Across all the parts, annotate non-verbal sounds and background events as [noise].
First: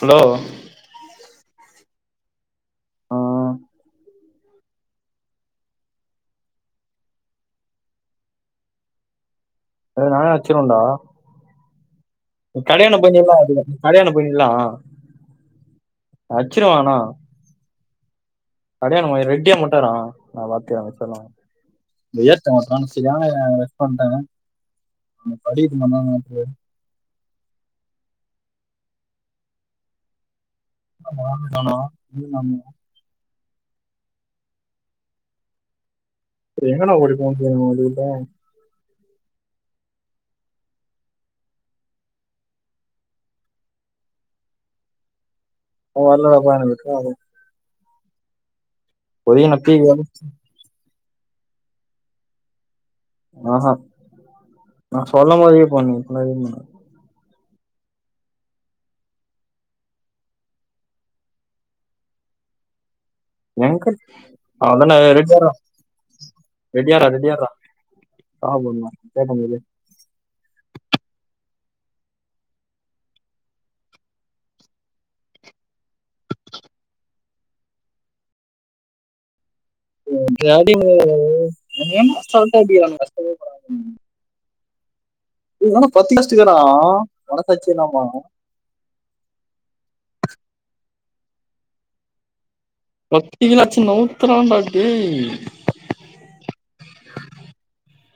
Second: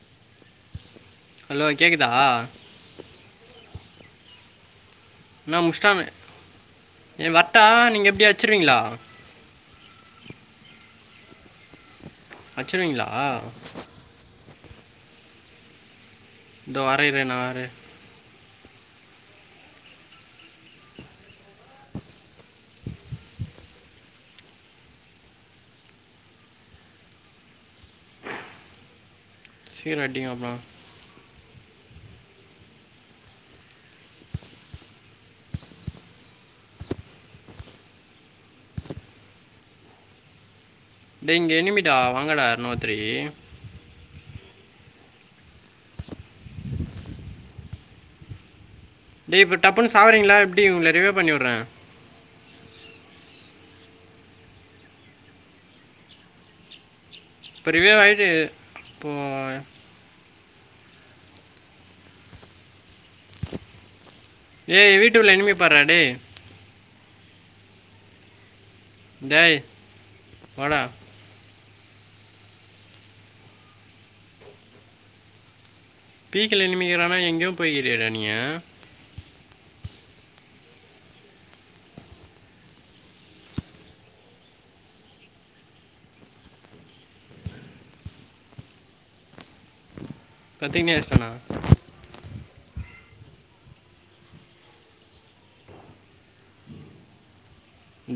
Hello hello கேக்குதா ஆ நா முஷ்டானு எ வர்ட்டா நீங்க எப்டி அச்சுருவீங்களா நானே அச்சிரவன்டா கடயான்ட வச்சிருவீங்களா போய் நில்லே வருவ கடயாண்ட போயி நில்லா இந்தோ வர இரு நா வர கடயாண்ட ரெடீயா மட்டூ இரே நா பாத்துக்ற முடிச்சர்லா இந்த ஏத்த ஒருத்த சரியான [unintelligible] படிக்கது மட்டுந்தா மேட்ரு சீக்ரோ அடிங்க அப்போ [unintelligible] எங்கனா ஓடி போவுனு சொல்லுங்க ஓடிக்கட்டு டே இங்க எனிமிடா வாங்கடா இன்னோத்ரே நா வர்ல ஒக்காந்து விட்ராதே டே இப்ப ஒதுங்கின பீ டப்புன்னு சாவுரீங்களா எப்டி ஒங்கல ரிவே பண்ணி வுட்றே ஆஹ நா சொல்ல போதே பண்ணு இப்பனா [inaudible] இப்ப ரிவே ஆயிடு இப்போ எங்கர்க் அதனா ஏய் வீட்டுக்குள்ள [unintelligible] எனிமி பாடுறா டேய் ரெடியார்ரா ரெடியாரா சாபுட்னு டேய் வாடா பீக்ல நிமிக்கிறானா எங்கோ போய்கிறீயேடா நீய [inaudible] ஏன்டா சவுண்ட வக்கிறானுங் பசங் ஏ இவே என்னா [unintelligible] மனசாட்சியில்லாம பிரத்திங்னெ ஆய்ட்டன்னா பப்ஜிகள அடிச்சு நவூத்ராண்டா டேய்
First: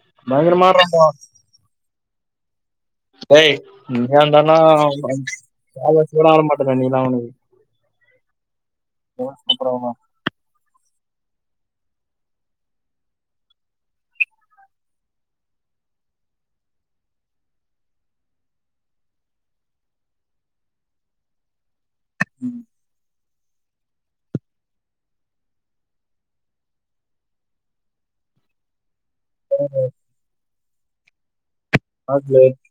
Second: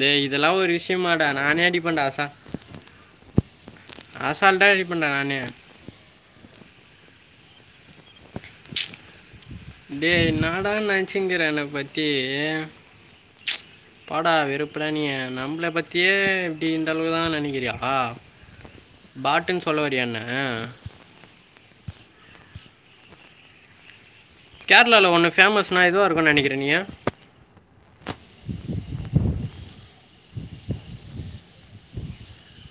டே இதெல்லா பயங்கரமா ஒரு இருந்தா விஷயமாடா நானே அடிப்பன்டா சா எய் நீயந்தானா அவ் அவ் நானே கால் வாசி கூட ஆட மாட்டடா நீலா அவனுக்கு அப்புறம் டேய் நான் என்னா நெனச்சுங்கிற என்ன பத்தி போடா வெறுப்புடா நீ நம்பள பத்தியே இப்டின்றளவு தா நெனக்கிறியா பாட்டுன் சொல்ல வர்றியா என்ன ம் கேர்ளால ஒன்னு ஃபேமஸ்னா எதுவாருக்னு நெனக்கிற நீயி [unintelligible] [unintelligible]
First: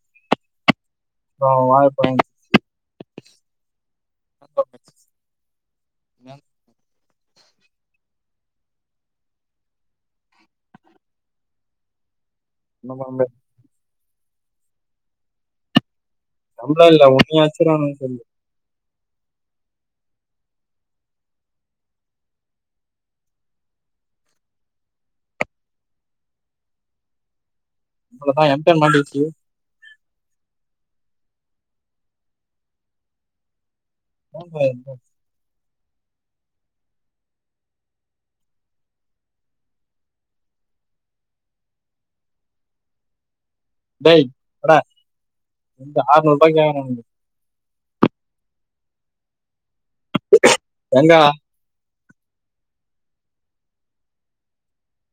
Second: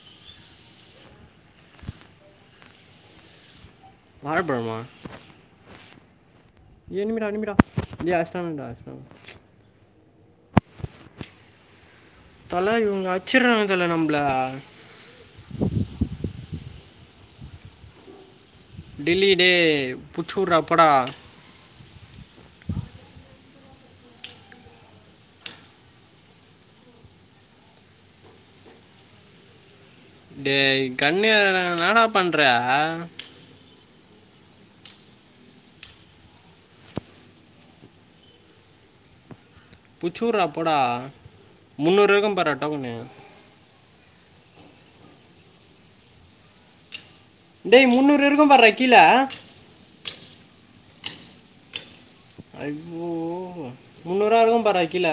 ஆ வாழபழங்க வாழ பழமா [unintelligible] எனிமிடா எனிமிடா ஏ அச்ட்டான்னான்டா அச்ட்டா தல என்ன பண்ண இவுன்ங்க முடியாது. அச்றாங்க தல நம்மள நம்ள இல்ல ஒன்னிய அச்ட்ரானுங்கனு சொல்லு டெல்லி டே புச்சூர்ரா போடா அவ்ளோதா எம்பேர் மாட்டிகிச்சு டே கண்ணு எடுடானா இன்னாடா பண்ற [unintelligible] புச்சூறா போடா முன்நூறு இருக்குபார்ரா டோக்கணு டேய் போடா இது ஆர்நூற்பாக்கி வாங்கீன் வந்து டேய் முன்னூறு இருக்குபார்ரா கீழ எங்கா ஐய்யோ முன்னூறுவா இருக்குபார்ரா கீழ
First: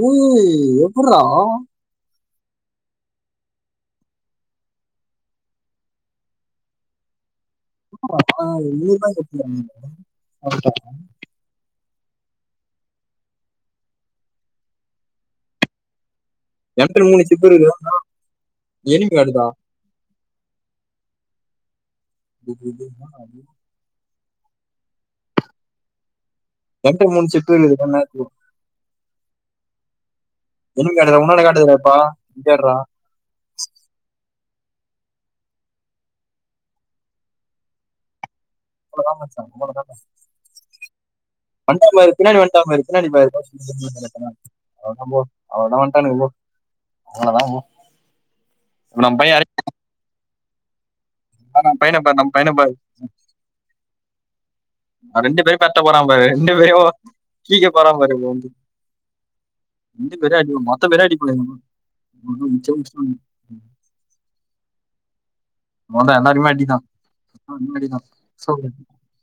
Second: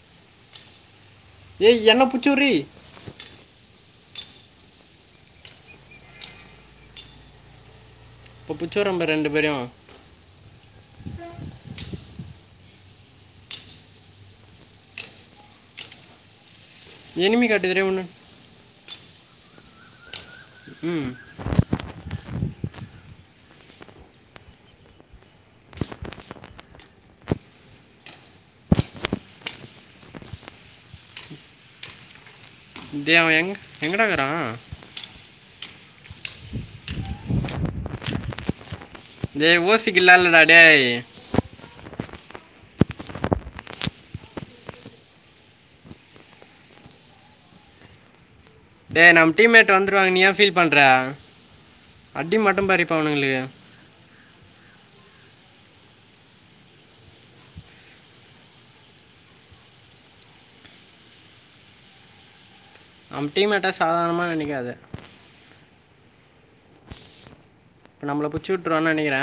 ஓய் எப்புற்றா ஏய் என்ன புச்சுர்ரி அப்பா இப்போ பிடிச்சோரம்ப நூறுபாக்கு ரெண்டு எப்டின பேரையும் வாங்கிருப்பாரு வாழபழமா எகிட்ட மூணு எனிமி காட்டுதுரே சிப்பிருக்குது ஒன்று எனிமி காட்டுதா ம் [unintelligible] என்ட மூனு சிப்பு இருக்குது வேணுனா எடுத்துக்கோ என்னுக்கு காட்டுது உன்னாட காட்டுதுறா இப்போ தேடுறா டேய் அவ எங்க எங்கடாருக்கிறா [unintelligible] அவ்வளவுதான் மச்சான் டேய் ஓசி கிள்ள இல்லடா டேய் வண்ட்டா பாரு பின்னாடி வண்ட்டா பாரு பின்னாடி பாரு [unintelligible] அவ்ளதா போ அவ்ளதா வட்டானுங்க போ அவ்ளதா போ இப்ப டே நம்ம பையன் அடி- டீம்மேட் வந்துருவாங்க நீயா ஃபீல் பண்ற ஆ, நம்ம பையனை பாரு நம்ம அடி பையனை மட்டு பாரு அவனுங்களுக்கு ரெண்டு பேரு பெர்ட போறா பாரு ரெண்டு பேரு கீ்க்க போறா பாரு இப்ப வந்து ரெண்டு பேரியு அடிவிழு மொத்த பேரியு அடிப்பானுங்க [unintelligible] நம்ம டீம் மேட்ட சாதாரணமா நெனைக்காத போறா எல்லாரியுமே அடிதா அடி தா சொ பண்ணிக்கிற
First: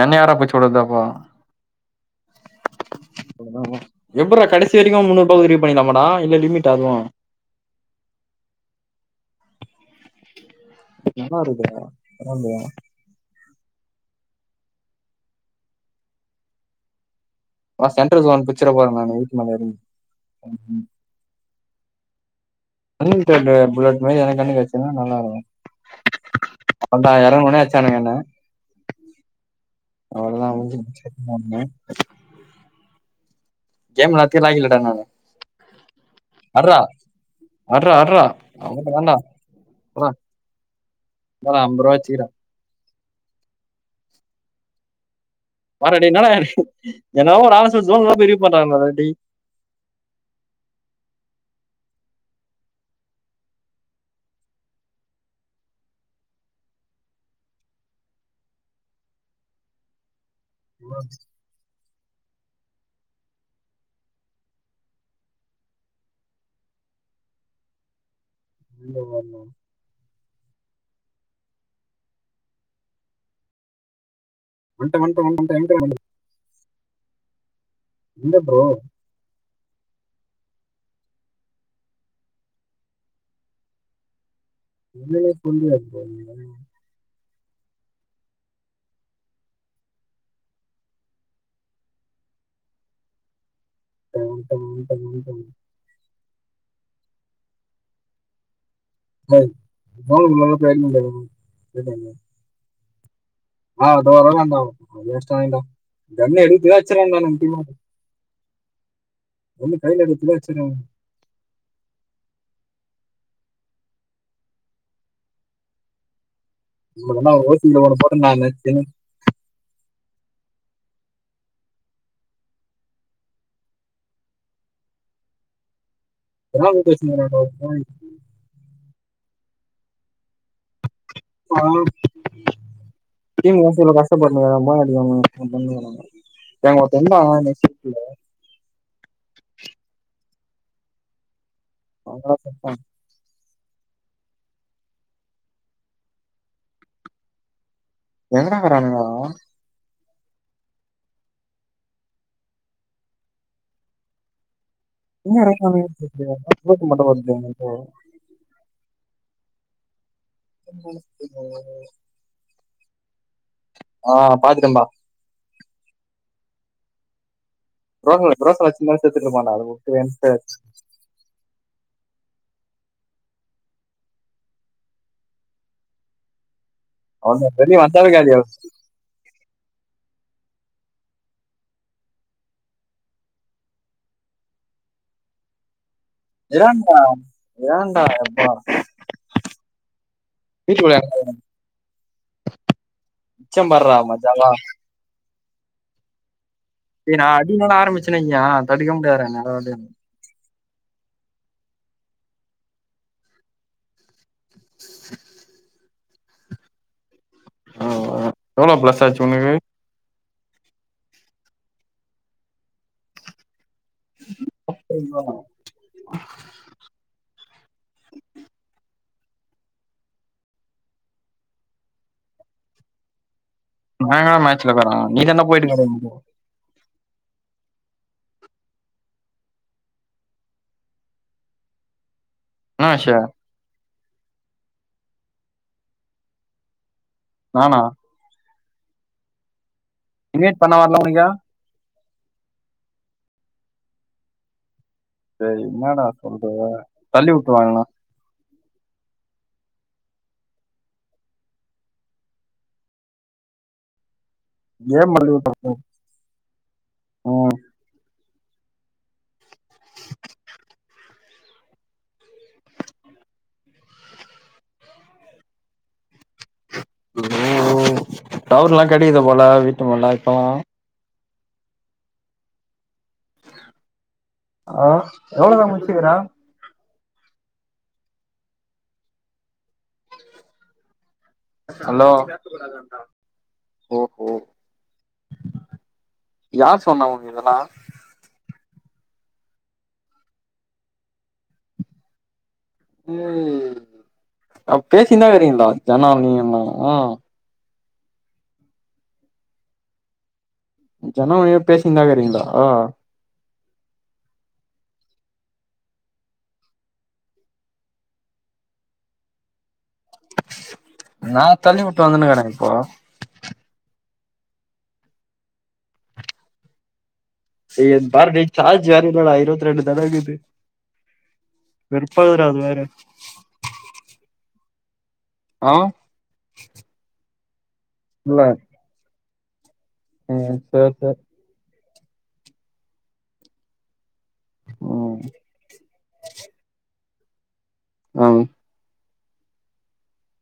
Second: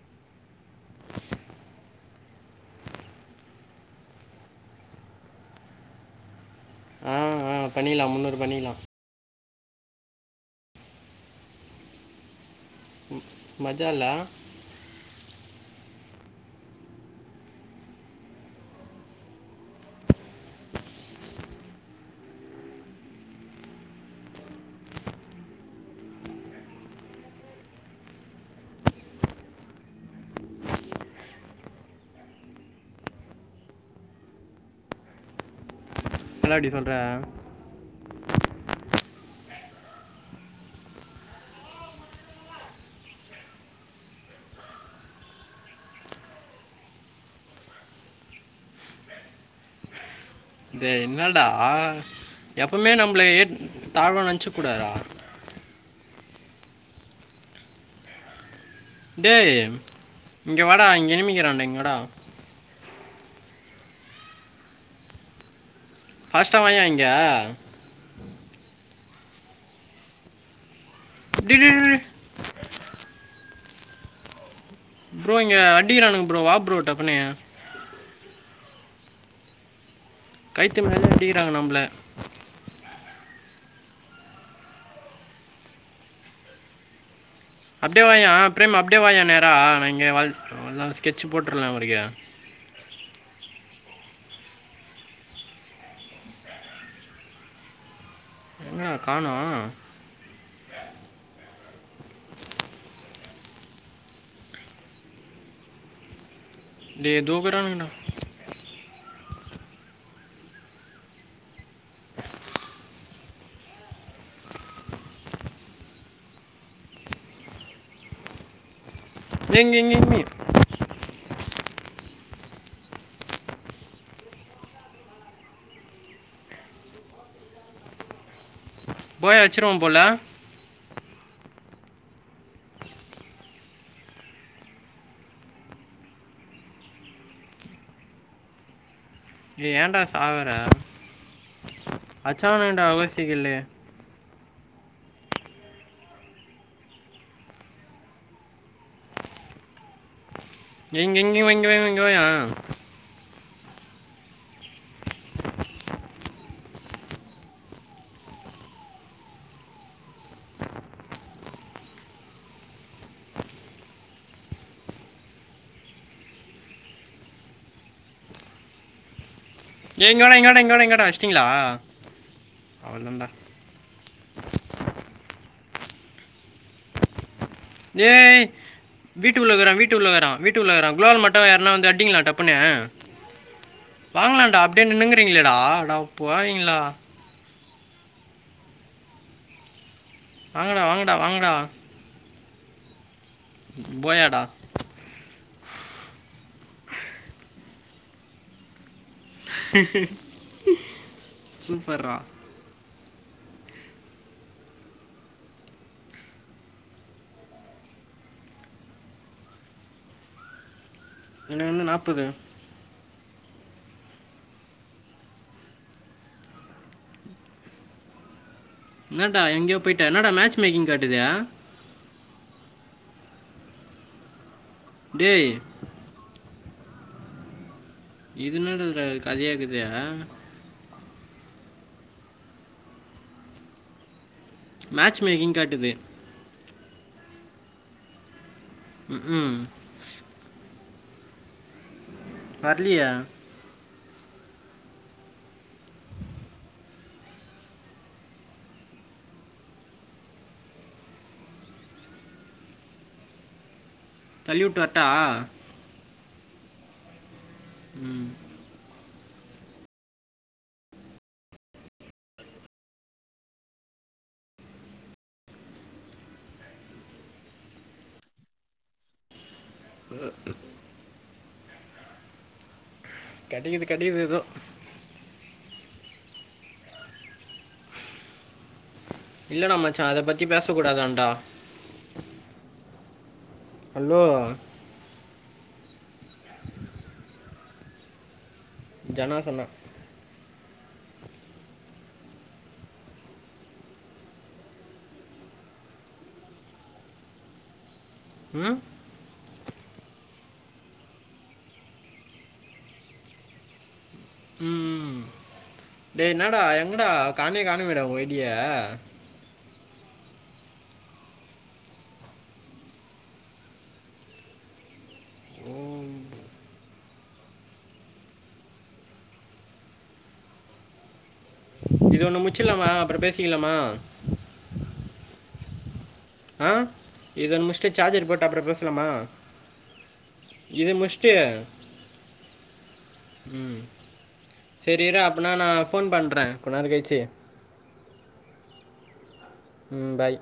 என்ன யாரா போல்ச்சி வுடுறதப்போ [unintelligible] ஆமா எப்புறா கடைசி வெரிக்கு முன்னுறுபவுல்கு எடிட் பண்ணிக்லாமாடா இல்ல லிமிட் அ அதுவு ஆ ஆ பண்ணிக்கலா முன்நூறு பண்ணிகலா எங்கென்ன இருக்குதா [unintelligible] மஜாலா வா சென்ட்ர்ஜோன் பிச்சிர பாருங்க நம்ம விட்டு மேல ஏறி நின்னு அன்ன வீட்டாண்ட புல்லட் மாரி எனக்ஒன்னு கெடச்சிதுண்ணா நல்லா இருக்கு அப்றோ எரங்கன ஒடனே அச்சானுங்க என்ன அவளதா உயிர் பிச்ச எதுகன ஒடனே கேம் விலாத்துக்கே லாய்கு இல்ல டா நானு பின்னாடி சொல்ற அட்ரா அட்றா அதுக்குதான்டா போடா இந்தாடா அம்பூறா வச்சிக்ற பாரா டேய் என்னடா என்ன லா ஒரு ஆளா சொல் ஜோன்குல்லா பிரிக்க போறன்றானுங்க டா டேய் டேய் என்னடா எப்பமே நம்பள ஏட் தாழ்வ நன்ச்சுக் கூடாதுடா டேய் இங்க வாடா இங்க இருமிங்கிறாண்ட இங்க வாடா ஃபாஸ்ட்டா வாயே இங்க [inaudible] டே டே டேய் வன்ட்ட வன்ட்ட ப்ரோ வன்ட்ட இங்க வன்ட்ட அடிகிரானுங்க ப்ரோ வா ப்ரோ டப்புன்னே இந்த ப்ரோ கைத்து மேலயே அடிக்கிறாங்க நம்பள உள்ளவே [unintelligible] அப்டியே வாயா பிரேம் அப்டியே வாயே நேரா அ நா இங்க வள் வந்த ஒனே ஸ்கெட்ச் போட்றலா அவருக்கே டோன் டோன் டோன் டோ எங்கடா கானோ வா ப்ரோ போய் வாங்கினு வந்துள்ளா எ டி எம் ல ஆ தோ வாறானா பாரு வேஸ்ட் ஆயிடு கண் எடுக்கியா அச்சிருவானுங்க டேய் நம்ம டீம் அ தூக்குறானுங்கடா கண்னு கையில எடுக்குறதுக்குள்ள அட்சிர்வானுங்க உனுக்கு நா ஓசி ல வர சொகோ தானு நெனச்சுன்னு ஏங் கிங் கிங்கு வேளான்னு பேசினு கிராண்ட பாய் போய் அச்சிருவா போல [unintelligible] டேய் ஒருத்தன் இருந்தா [unintelligible] ஏ ஏன்டா சாவுர அவன்டா செத்தான் அச்சானுங்கடா ஓசிக்கல்லு எங்கடாகிறானுங்கா அவ இங்க இங்க வா இங்க வா இங்க வாயே [inaudible] [inaudible] ஆ பாத்துட்டன் பா [unintelligible] ஏ இங்கவாடா இங்கவாடா இங்கவாடா இங்கவாடா அஸ்டீங்களா அவ்ளோதாண்டா [unintelligible] ஏய் ஆகும் வீட்டுஉள்ளகுறான் வீட்டு உள்ள வறான் வீட்டு உள்ள குளால் மட்டும் யார்னா வந்தா அடிங்கள டப்புன்னு வாங்கலான்டா அப்டியே நின்னுங்கிறீங்ளேடா அடாப் இராண்டா ஏண்டா யப்பா வாங்கடா வாங்கடா வாங்கடா அச்சம் பார்றா போயாடா மஜாவா ஏ நா அடிக்ன்னு ஆரம்பிச்சன் வெய்யா தடுக்கவே முடியாதுடா என்ன சூப்பர் ரா ஆ எவ்ளோ ப்ளஸ் ஆச்சு உனக்கு எனக் வந்து நாப்பது [inaudible] என்னடா எங்கயோ போயிட்டா என்னடா மேச் மேக்கிங் காட்டுது நா எங்கடா மேட்சுல வர்றே நீ டேய் தான்டா போயிட்டிங்க எங்கயோ இது என்னடா இதுல கதையாக்குது என்ன ஆச்சி மேச் மேக்கிங் காட்டுது நானா ம் ம் இன்வைட் பண்ண வர்ல ஒனக்கு வர்லியே டேய் என்னடா சொல்ற தள்ளி உட்டு வாங்கன்னா தள்ளி விட்டு வரட்டா கேம் ஆடியே பாப்போ ம் லோ டவர்ல்லா கெடைக்கிது போல வீட்டுமேல இப்பல்லா கெடைக்கிது கெடைக்கிது ஏதோ ஆ எவ்ளதா முடிச்சிக்கிற இல்லடா மச்சா அத பத்தி பேசக் கூடாதான்டா ஹலோ ஹல்லோ ஓஹோ யார் சொன்னா ஒனக்கு இதெல்லா ஜனா சொன்னா ஏய் அப்ப பேசின்னுதா இருக்கீறீங்களா ஜனாவு நீயு இன்னு ம் ஜனாவு நீயு பேசின்னுதா இருக்கீறீங்களா ம் ம் டே என்னடா எங்கடா காணவே கானுமேடா உங்க ஐ டிய நா தள்ளி உட்டு வந்துன்னு இருக்குறே இப்போ ஓ டேய் ஏ பார்டேய் ஜார்ஜ் வேற இல்லடா இருவத்து ரெண்டு தான்டா இருக்குது இது ஒண்ணு வெறுப்பாகுதுடா அது வேற முச்சிர்லாமா அப்பறோ பேசிக்கலாமா ஆ இது ஒன்னு முடிச்ட்டு சார்ஜர் இல்ல போட்டு அப்பறோ பேசலாமா ம் இது சேர் சேர் முடிச்ட்டு ம் செரி ம் இர்ரா அப்பனா நா ஃபோன் பண்றே கொஞ் நேரோ கழிச்சி ஆ ம் பாய்